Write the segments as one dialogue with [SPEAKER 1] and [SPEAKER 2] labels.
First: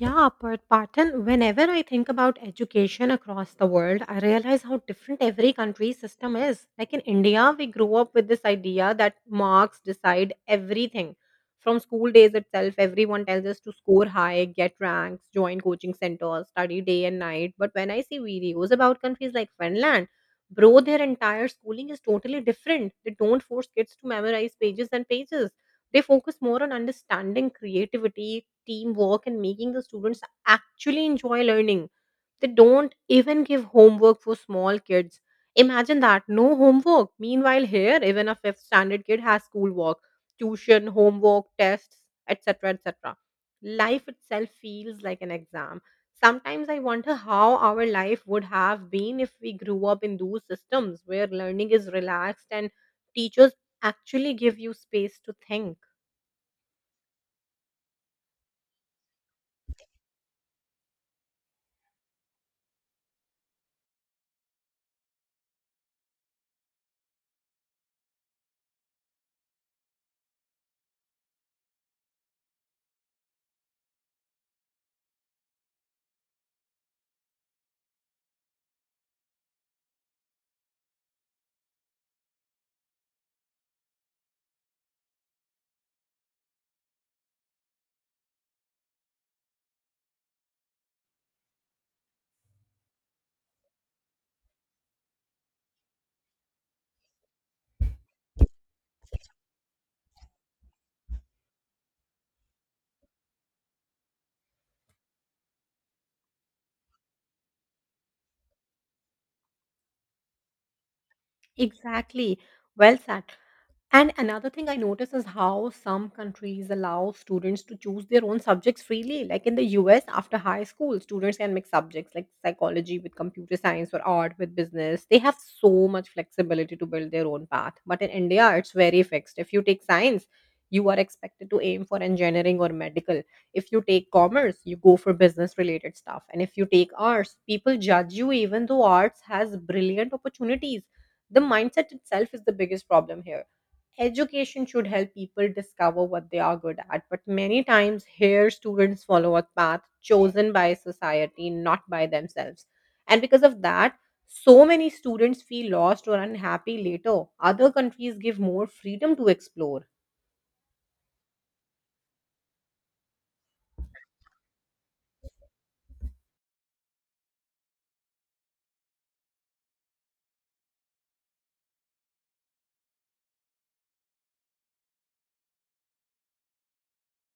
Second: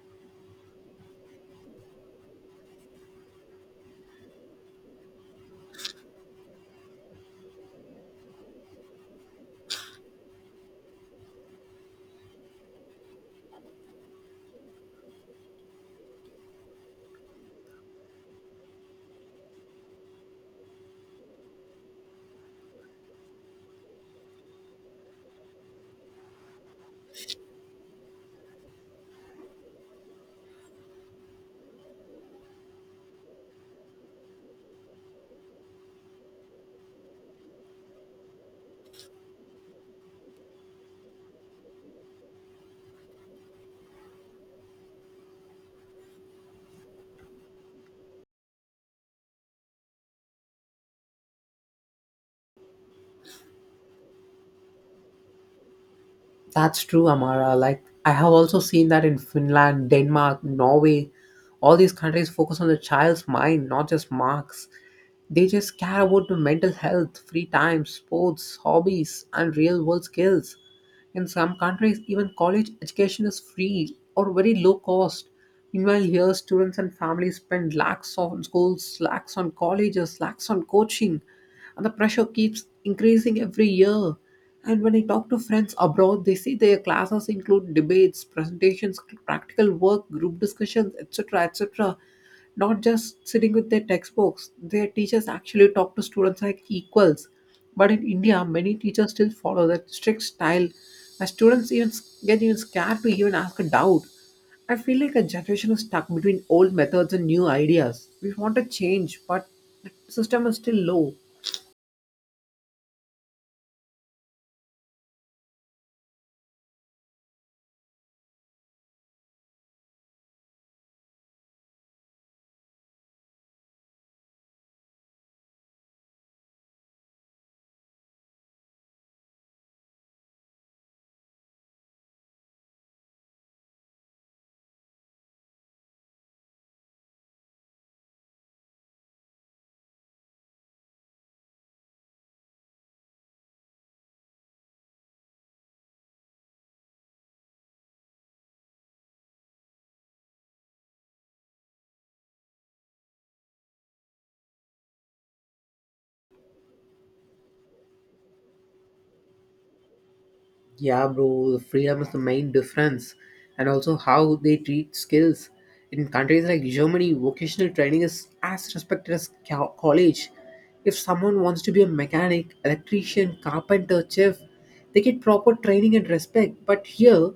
[SPEAKER 1] Yeah, Parthan, whenever I think about education across the world, I realize how different every country's system is. Like in India, we grew up with this idea that marks decide everything. From school days itself, everyone tells us to score high, get ranks, join coaching centers, study day and night. But when I see videos about countries like Finland, bro, their entire schooling is totally different. They don't force kids to memorize pages and pages they Focus more on understanding creativity, teamwork, and making the students actually enjoy learning. They don't even give homework for small kids. Imagine that, no homework. Meanwhile, here, even a fifth standard kid has schoolwork, tuition, homework, tests, etc. etc. Life itself feels like an exam. Sometimes I wonder how our life would have been if we grew up in those systems where learning is relaxed and teachers actually give you space to think.
[SPEAKER 2] That's true, Amara. Like, I have also seen that in Finland, Denmark, Norway. All these countries focus on the child's mind, not just marks. They just care about the mental health, free time, sports, hobbies, and real world skills. In some countries, even college education is free or very low cost. Meanwhile, here students and families spend lakhs on schools, lakhs on colleges, lakhs on coaching, and the pressure keeps increasing every year. And when I talk to friends abroad, they say their classes include debates, presentations, practical work, group discussions, etc. etc. Not just sitting with their textbooks. Their teachers actually talk to students like equals, but in India many teachers still follow that strict style where students even get even scared to even ask a doubt. I feel like a generation is stuck between old methods and new ideas. We want a change, but the system is still low.
[SPEAKER 1] Exactly. Well said. And another thing I notice is how some countries allow students to choose their own subjects freely. Like in the US, after high school, students can mix subjects like psychology with computer science or art with business. They have so much flexibility to build their own path. But in India, it's very fixed. If you take science, you are expected to aim for engineering or medical. If you take commerce, you go for business related stuff. And if you take arts, people judge you even though arts has brilliant opportunities. The mindset itself is the biggest problem here. Education should help people discover what they are good at, but many times here students follow a path chosen by society, not by themselves. And because of that, so many students feel lost or unhappy later. Other countries give more freedom to explore.
[SPEAKER 2] Yeah, bro, the freedom is the main difference, and also how they treat skills. In countries like Germany, vocational training is as respected as college. If someone wants to be a mechanic, electrician, carpenter, chef, they get proper training and respect. But here,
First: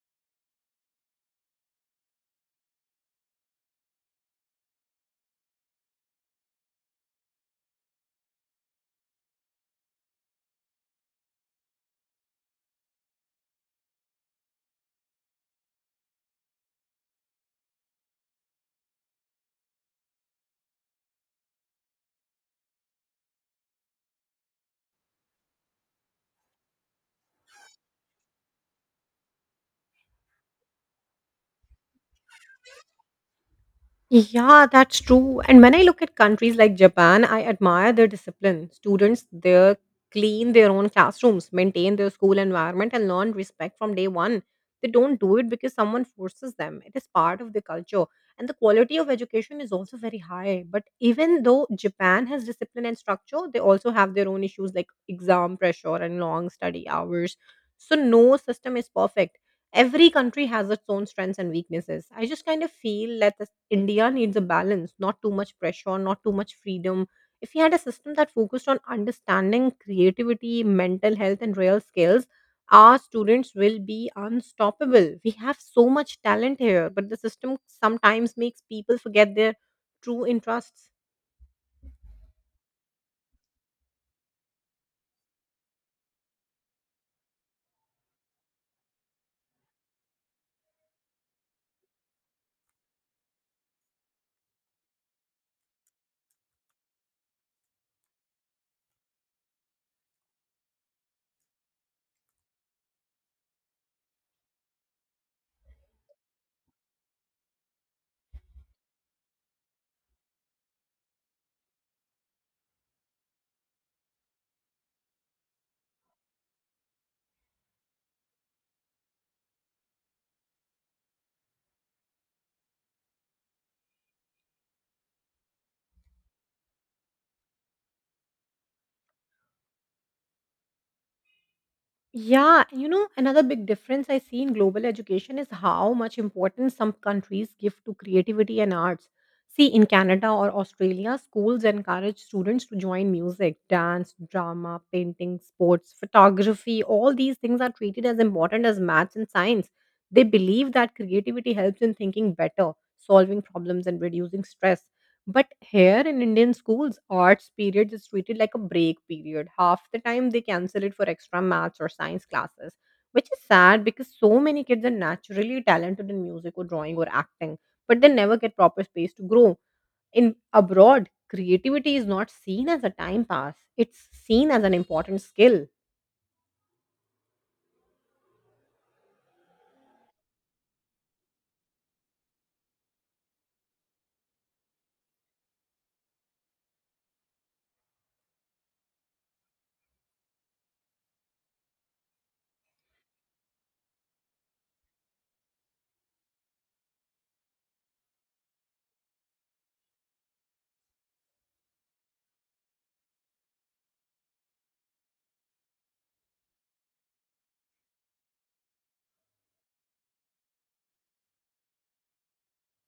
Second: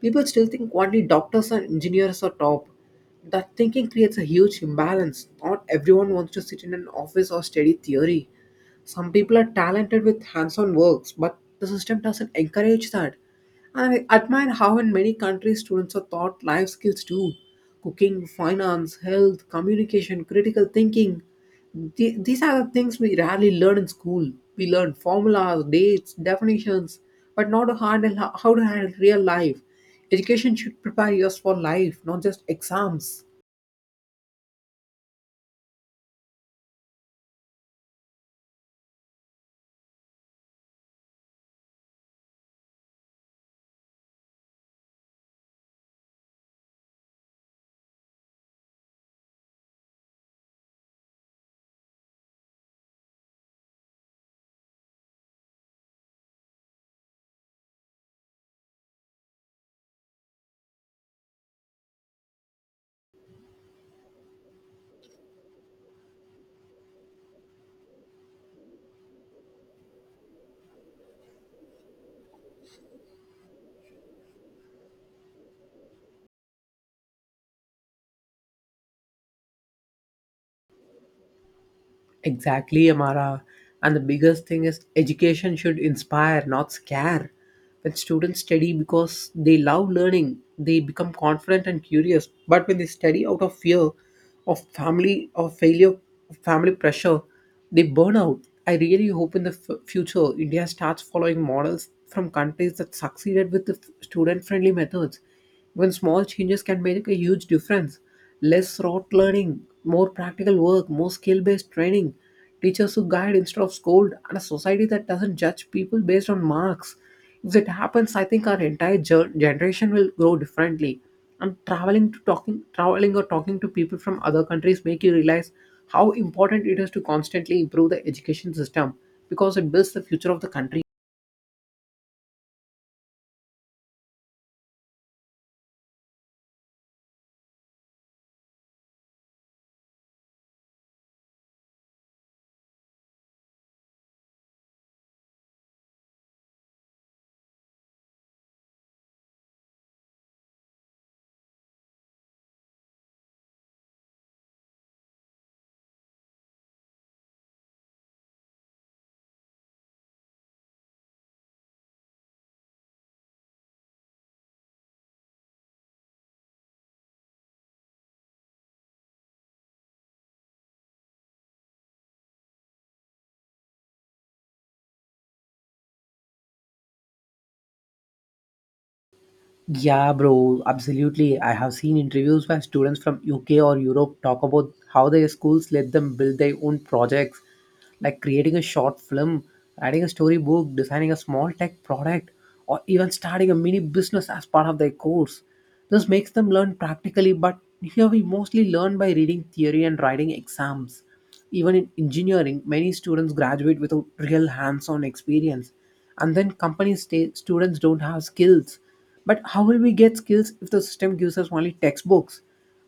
[SPEAKER 2] people still think only doctors and engineers are top. That thinking creates a huge imbalance. Not everyone wants to sit in an office or study theory. Some people are talented with hands on works, but the system doesn't encourage that. I admire how in many countries students are taught life skills too: cooking, finance, health, communication, critical thinking. These are the things we rarely learn in school. We learn formulas, dates, definitions, but not to handle how to handle real life. Education should prepare us for life, not just exams.
[SPEAKER 1] Yeah, that's true. And when I look at countries like Japan, I admire their discipline. Students there clean their own classrooms, maintain their school environment, and learn respect from day one. They don't do it because someone forces them, it is part of their culture. And the quality of education is also very high. But even though Japan has discipline and structure, they also have their own issues like exam pressure and long study hours. So, no system is perfect, every country has its own strengths and weaknesses. I just kind of feel that this, India needs a balance, not too much pressure, not too much freedom. If we had a system that focused on understanding creativity, mental health, and real skills, our students will be unstoppable. We have so much talent here, but the system sometimes makes people forget their true interests.
[SPEAKER 2] Exactly, Amara. And the biggest thing is, education should inspire, not scare. When students study because they love learning, they become confident and curious. But when they study out of fear of family, of failure, of family pressure, they burn out. I really hope in the future, India starts following models from countries that succeeded with the student friendly methods. Even small changes can make a huge difference. Less rote learning, more practical work, more skill based training, teachers who guide instead of scold, and a society that doesn't judge people based on marks. If that happens, I think our entire generation will grow differently. And traveling or talking to people from other countries make you realize how important it is to constantly improve the education system, because it builds the future of the country.
[SPEAKER 1] Yeah, and you know, another big difference I see in global education is how much importance some countries give to creativity and arts. See, in Canada or Australia, schools encourage students to join music, dance, drama, painting, sports, photography. All these things are treated as important as maths and science. They believe that creativity helps in thinking better, solving problems, and reducing stress. But here in Indian schools, arts period is treated like a break period. Half the time they cancel it for extra maths or science classes, which is sad because so many kids are naturally talented in music or drawing or acting, but they never get proper space to grow. In abroad, creativity is not seen as a time pass, it's seen as an important skill.
[SPEAKER 2] Yeah, bro, absolutely. I have seen interviews where students from UK or Europe talk about how their schools let them build their own projects, like creating a short film, writing a storybook, designing a small tech product, or even starting a mini business as part of their course. This makes them learn practically, but here we mostly learn by reading theory and writing exams. Even in engineering, many students graduate without real hands on experience, and then companies say students don't have skills. But how will we get skills if the system gives us only textbooks?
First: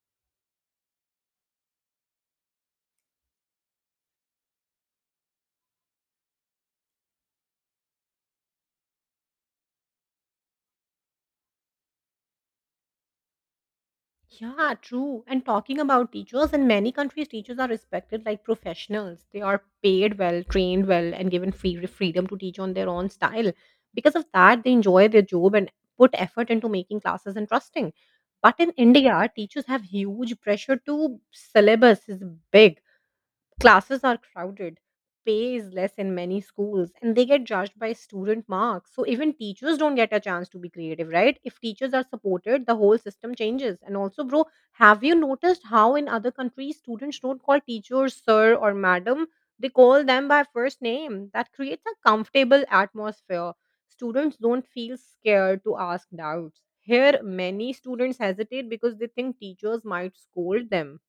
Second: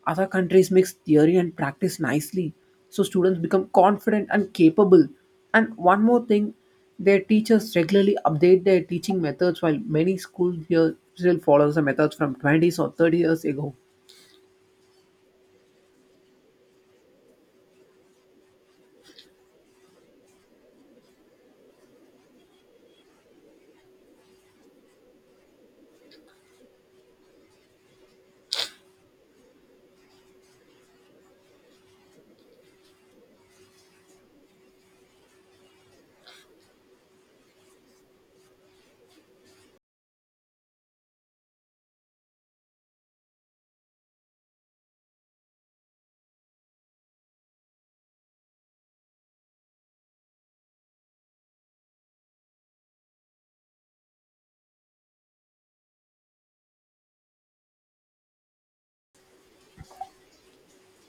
[SPEAKER 2] Other countries mix theory and practice nicely, so students become confident and capable. And one more thing, their teachers regularly update their teaching methods, while many schools here still follows the methods from 20s or 30 years ago.
[SPEAKER 1] Yeah, true. And talking about teachers, in many countries, teachers are respected like professionals. They are paid well, trained well, and given free freedom to teach on their own style. Because of that, they enjoy their job and put effort into making classes interesting. But in India, teachers have huge pressure to syllabus is big. Classes are crowded, pay is less in many schools, and they get judged by student marks. So even teachers don't get a chance to be creative, right? If teachers are supported, the whole system changes. And also, bro, have you noticed how in other countries students don't call teachers sir or madam? They call them by first name. That creates a comfortable atmosphere. Students don't feel scared to ask doubts. Here, many students hesitate because they think teachers might scold them.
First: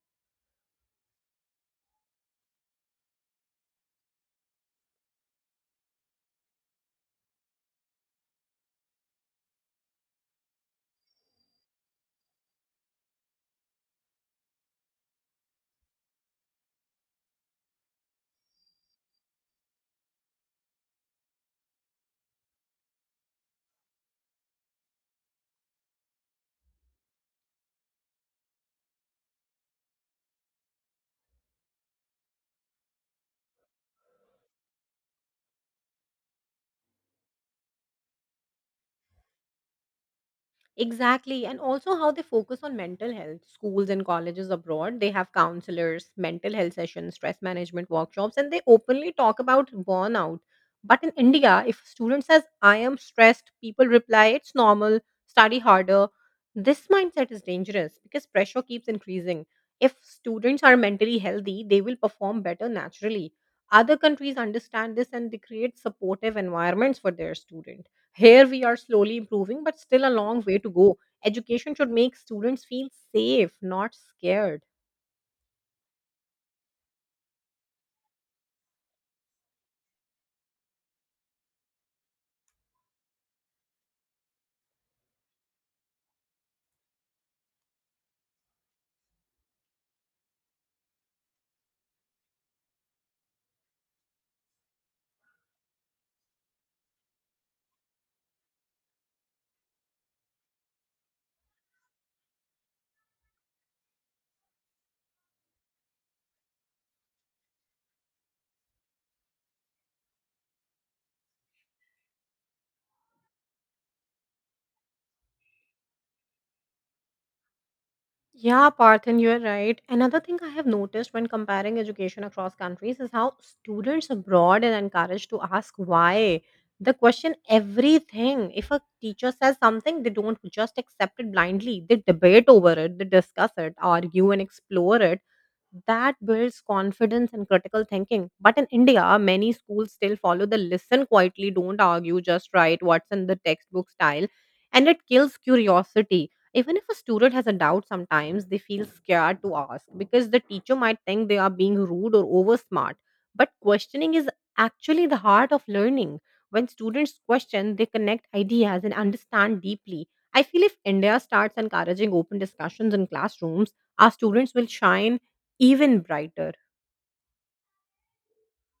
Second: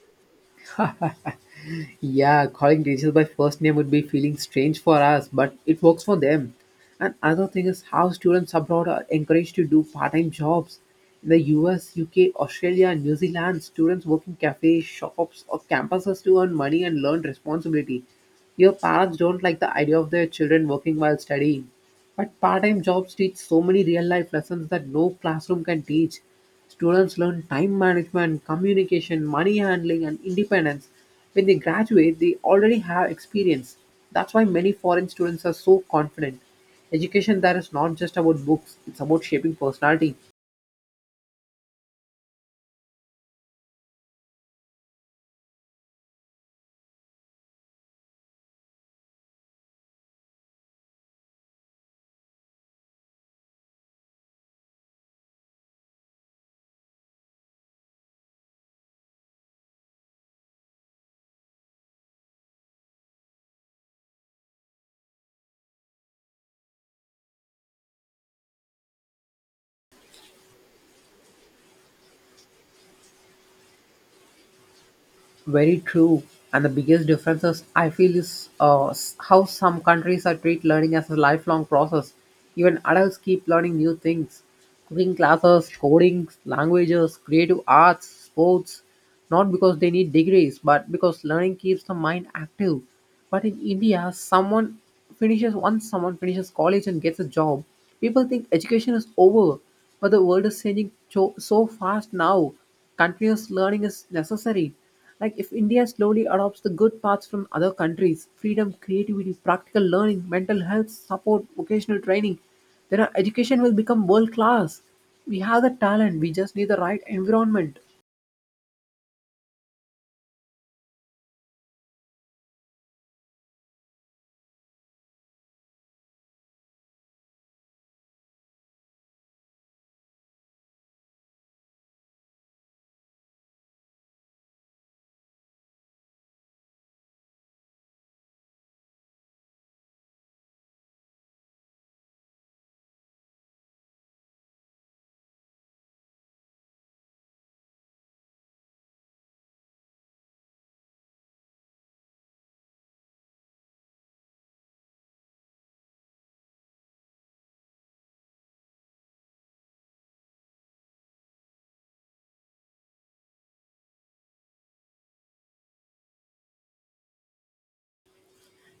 [SPEAKER 2] Yeah, calling teachers by first name would be feeling strange for us, but it works for them. And other thing is how students abroad are encouraged to do part-time jobs. In the U. S., U. K., UK, Australia, and New Zealand, students work in cafes, shops, or campuses to earn money and learn responsibility. Your parents don't like the idea of their children working while studying. But part-time jobs teach so many real-life lessons that no classroom can teach. Students learn time management, communication, money handling, and independence. When they graduate, they already have experience. That's why many foreign students are so confident. Education there is not just about books, it's about shaping personality.
[SPEAKER 1] Exactly. And also how they focus on mental health. Schools and colleges abroad, they have counselors, mental health sessions, stress management workshops, and they openly talk about burnout. But in India, if a student says, I am stressed, people reply, it's normal, study harder. This mindset is dangerous because pressure keeps increasing. If students are mentally healthy, they will perform better naturally. Other countries understand this and they create supportive environments for their students. Here we are slowly improving, but still a long way to go. Education should make students feel safe, not scared.
[SPEAKER 2] Very true. And the biggest difference is, I feel, is how some countries are treat learning as a lifelong process. Even adults keep learning new things. Cooking classes, coding, languages, creative arts, sports, not because they need degrees, but because learning keeps the mind active. But in India, someone finishes once someone finishes college and gets a job, people think education is over. But the world is changing so, so fast now. Continuous learning is necessary. Like, if India slowly adopts the good parts from other countries, freedom, creativity, practical learning, mental health, support, vocational training, then our education will become world class. We have the talent, we just need the right environment.
[SPEAKER 1] Yeah, Parthen, you're right. Another thing I have noticed when comparing education across countries is how students abroad are encouraged to ask why. They question everything. If a teacher says something, they don't just accept it blindly. They debate over it, they discuss it, argue, and explore it. That builds confidence and critical thinking. But in India, many schools still follow the listen quietly, don't argue, just write what's in the textbook style. And it kills curiosity. Even if a student has a doubt, sometimes they feel scared to ask because the teacher might think they are being rude or over smart. But questioning is actually the heart of learning. When students question, they connect ideas and understand deeply. I feel if India starts encouraging open discussions in classrooms, our students will shine even brighter.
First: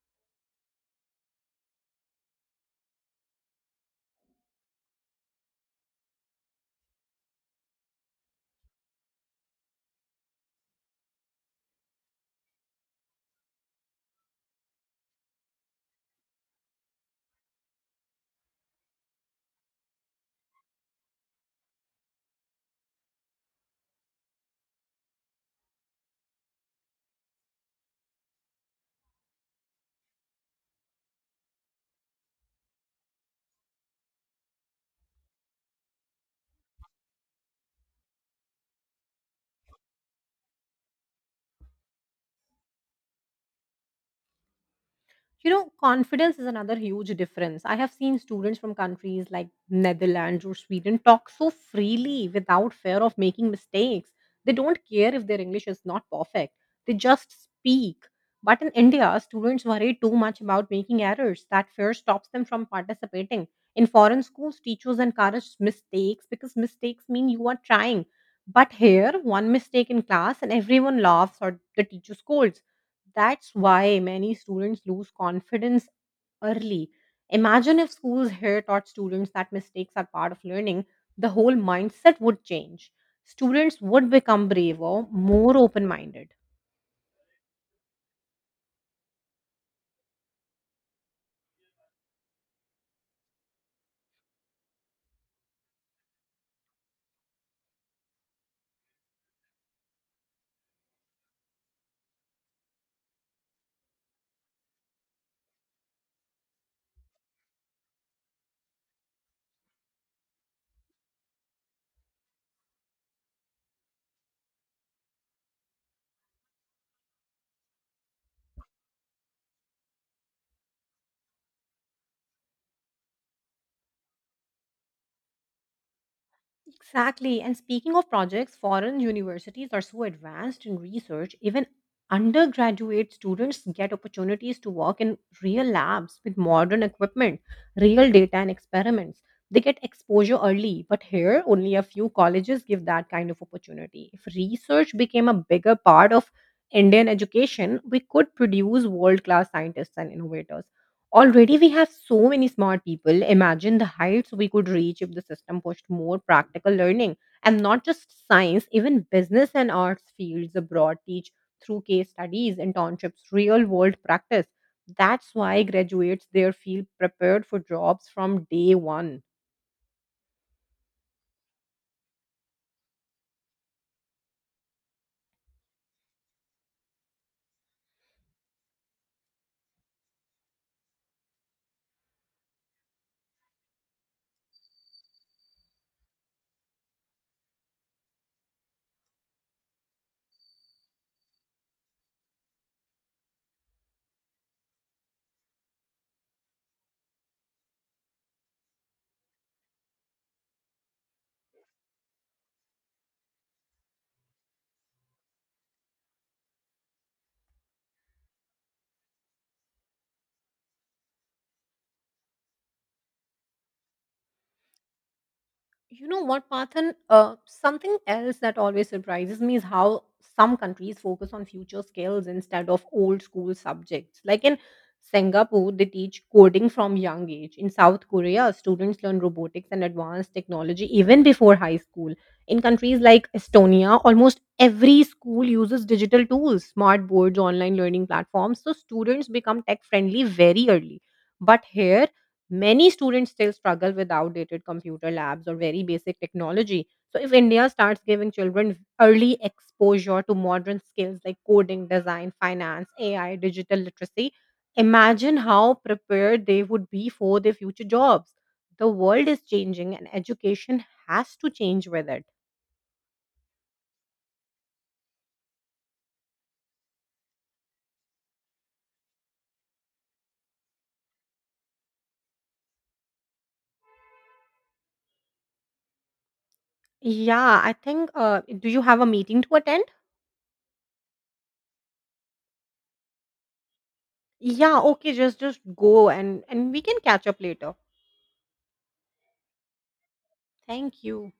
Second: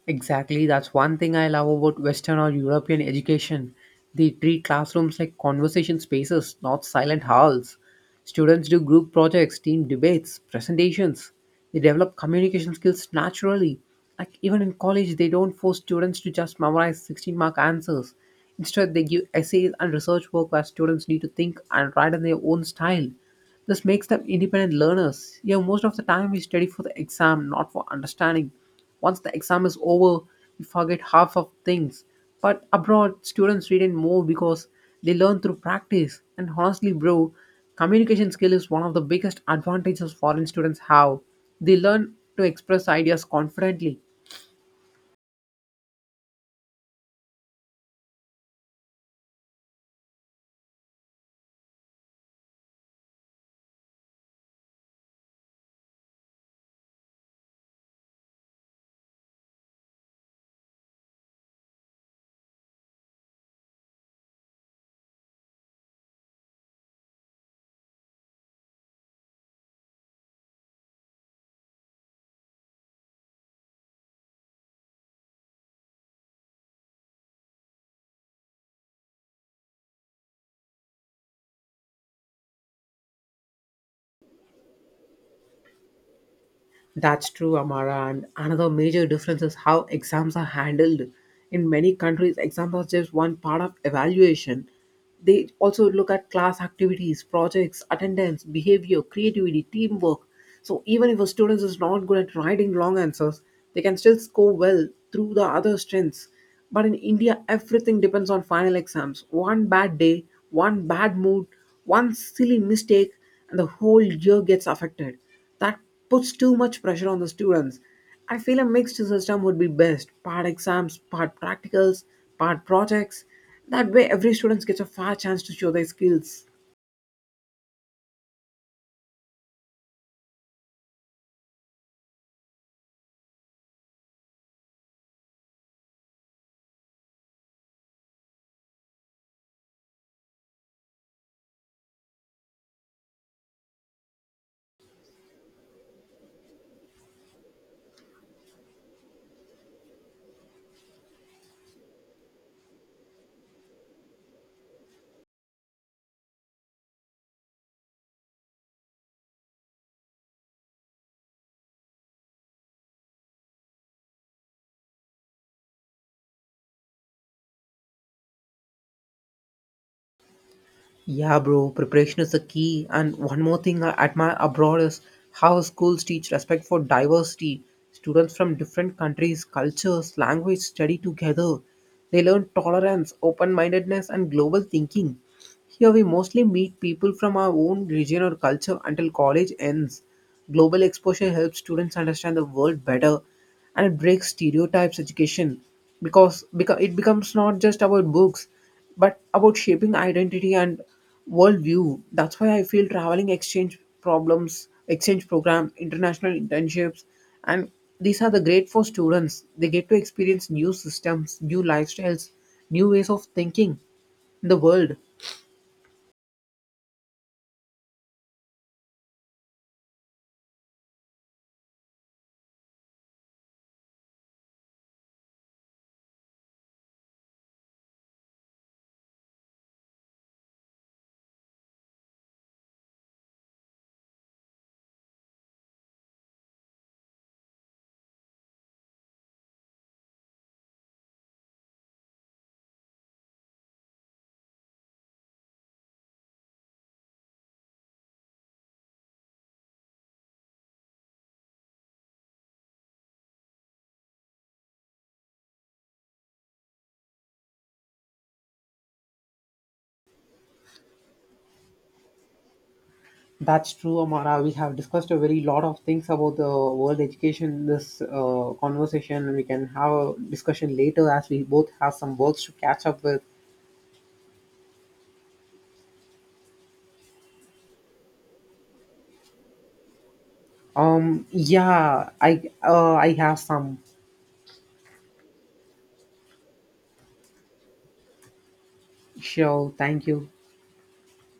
[SPEAKER 2] Exactly, that's one thing I love about Western or European education. They treat classrooms like conversation spaces, not silent halls. Students do group projects, team debates, presentations. They develop communication skills naturally. Like even in college, they don't force students to just memorize 16 mark answers. Instead, they give essays and research work where students need to think and write in their own style. This makes them independent learners. Yeah, most of the time we study for the exam, not for understanding. Once the exam is over, we forget half of things. But abroad, students retain more because they learn through practice. And honestly, bro, communication skill is one of the biggest advantages foreign students have. They learn to express ideas confidently.
[SPEAKER 1] You know, confidence is another huge difference. I have seen students from countries like Netherlands or Sweden talk so freely without fear of making mistakes. They don't care if their English is not perfect. They just speak. But in India, students worry too much about making errors. That fear stops them from participating. In foreign schools, teachers encourage mistakes because mistakes mean you are trying. But here, one mistake in class and everyone laughs or the teacher scolds. That's why many students lose confidence early. Imagine if schools here taught students that mistakes are part of learning, the whole mindset would change. Students would become braver, more open minded.
[SPEAKER 2] That's true, Amara. And another major difference is how exams are handled. In many countries, exams are just one part of evaluation. They also look at class activities, projects, attendance, behavior, creativity, teamwork. So even if a student is not good at writing long answers, they can still score well through the other strengths. But in India, everything depends on final exams. One bad day, one bad mood, one silly mistake, and the whole year gets affected. That puts too much pressure on the students. I feel a mixed system would be best: part exams, part practicals, part projects. That way, every student gets a fair chance to show their skills.
[SPEAKER 1] Exactly. And speaking of projects, foreign universities are so advanced in research, even undergraduate students get opportunities to work in real labs with modern equipment, real data, and experiments. They get exposure early, but here only a few colleges give that kind of opportunity. If research became a bigger part of Indian education, we could produce world class scientists and innovators. Already, we have so many smart people. Imagine the heights we could reach if the system pushed more practical learning, and not just science, even business and arts fields abroad teach through case studies, internships, real world practice. That's why graduates there feel prepared for jobs from day one.
[SPEAKER 2] Yeah, bro, preparation is the key. And one more thing I admire abroad is how schools teach respect for diversity. Students from different countries, cultures, language study together. They learn tolerance, open mindedness, and global thinking. Here we mostly meet people from our own region or culture until college ends. Global exposure helps students understand the world better, and it breaks stereotypes. Education, because it becomes not just about books, but about shaping identity and worldview. That's why I feel traveling, exchange program, international internships, and these are the great for students. They get to experience new systems, new lifestyles, new ways of thinking in the world.
[SPEAKER 1] You know what, Parthan? Something else that always surprises me is how some countries focus on future skills instead of old school subjects. Like in Singapore, they teach coding from young age. In South Korea, students learn robotics and advanced technology even before high school. In countries like Estonia, almost every school uses digital tools, smart boards, online learning platforms, so students become tech friendly very early. But here, many students still struggle with outdated computer labs or very basic technology. So, if India starts giving children early exposure to modern skills like coding, design, finance, AI, digital literacy, imagine how prepared they would be for their future jobs. The world is changing and education has to change with it.
[SPEAKER 2] That's true, Amara. We have discussed a very lot of things about the world education in this conversation. We can have a discussion later as we both have some works to catch up with.
[SPEAKER 1] Yeah, I think do you have a meeting to attend?
[SPEAKER 2] Yeah, I have some.
[SPEAKER 1] Yeah, okay, just go and we can catch up later.
[SPEAKER 2] Sure, thank you.
[SPEAKER 1] Thank you.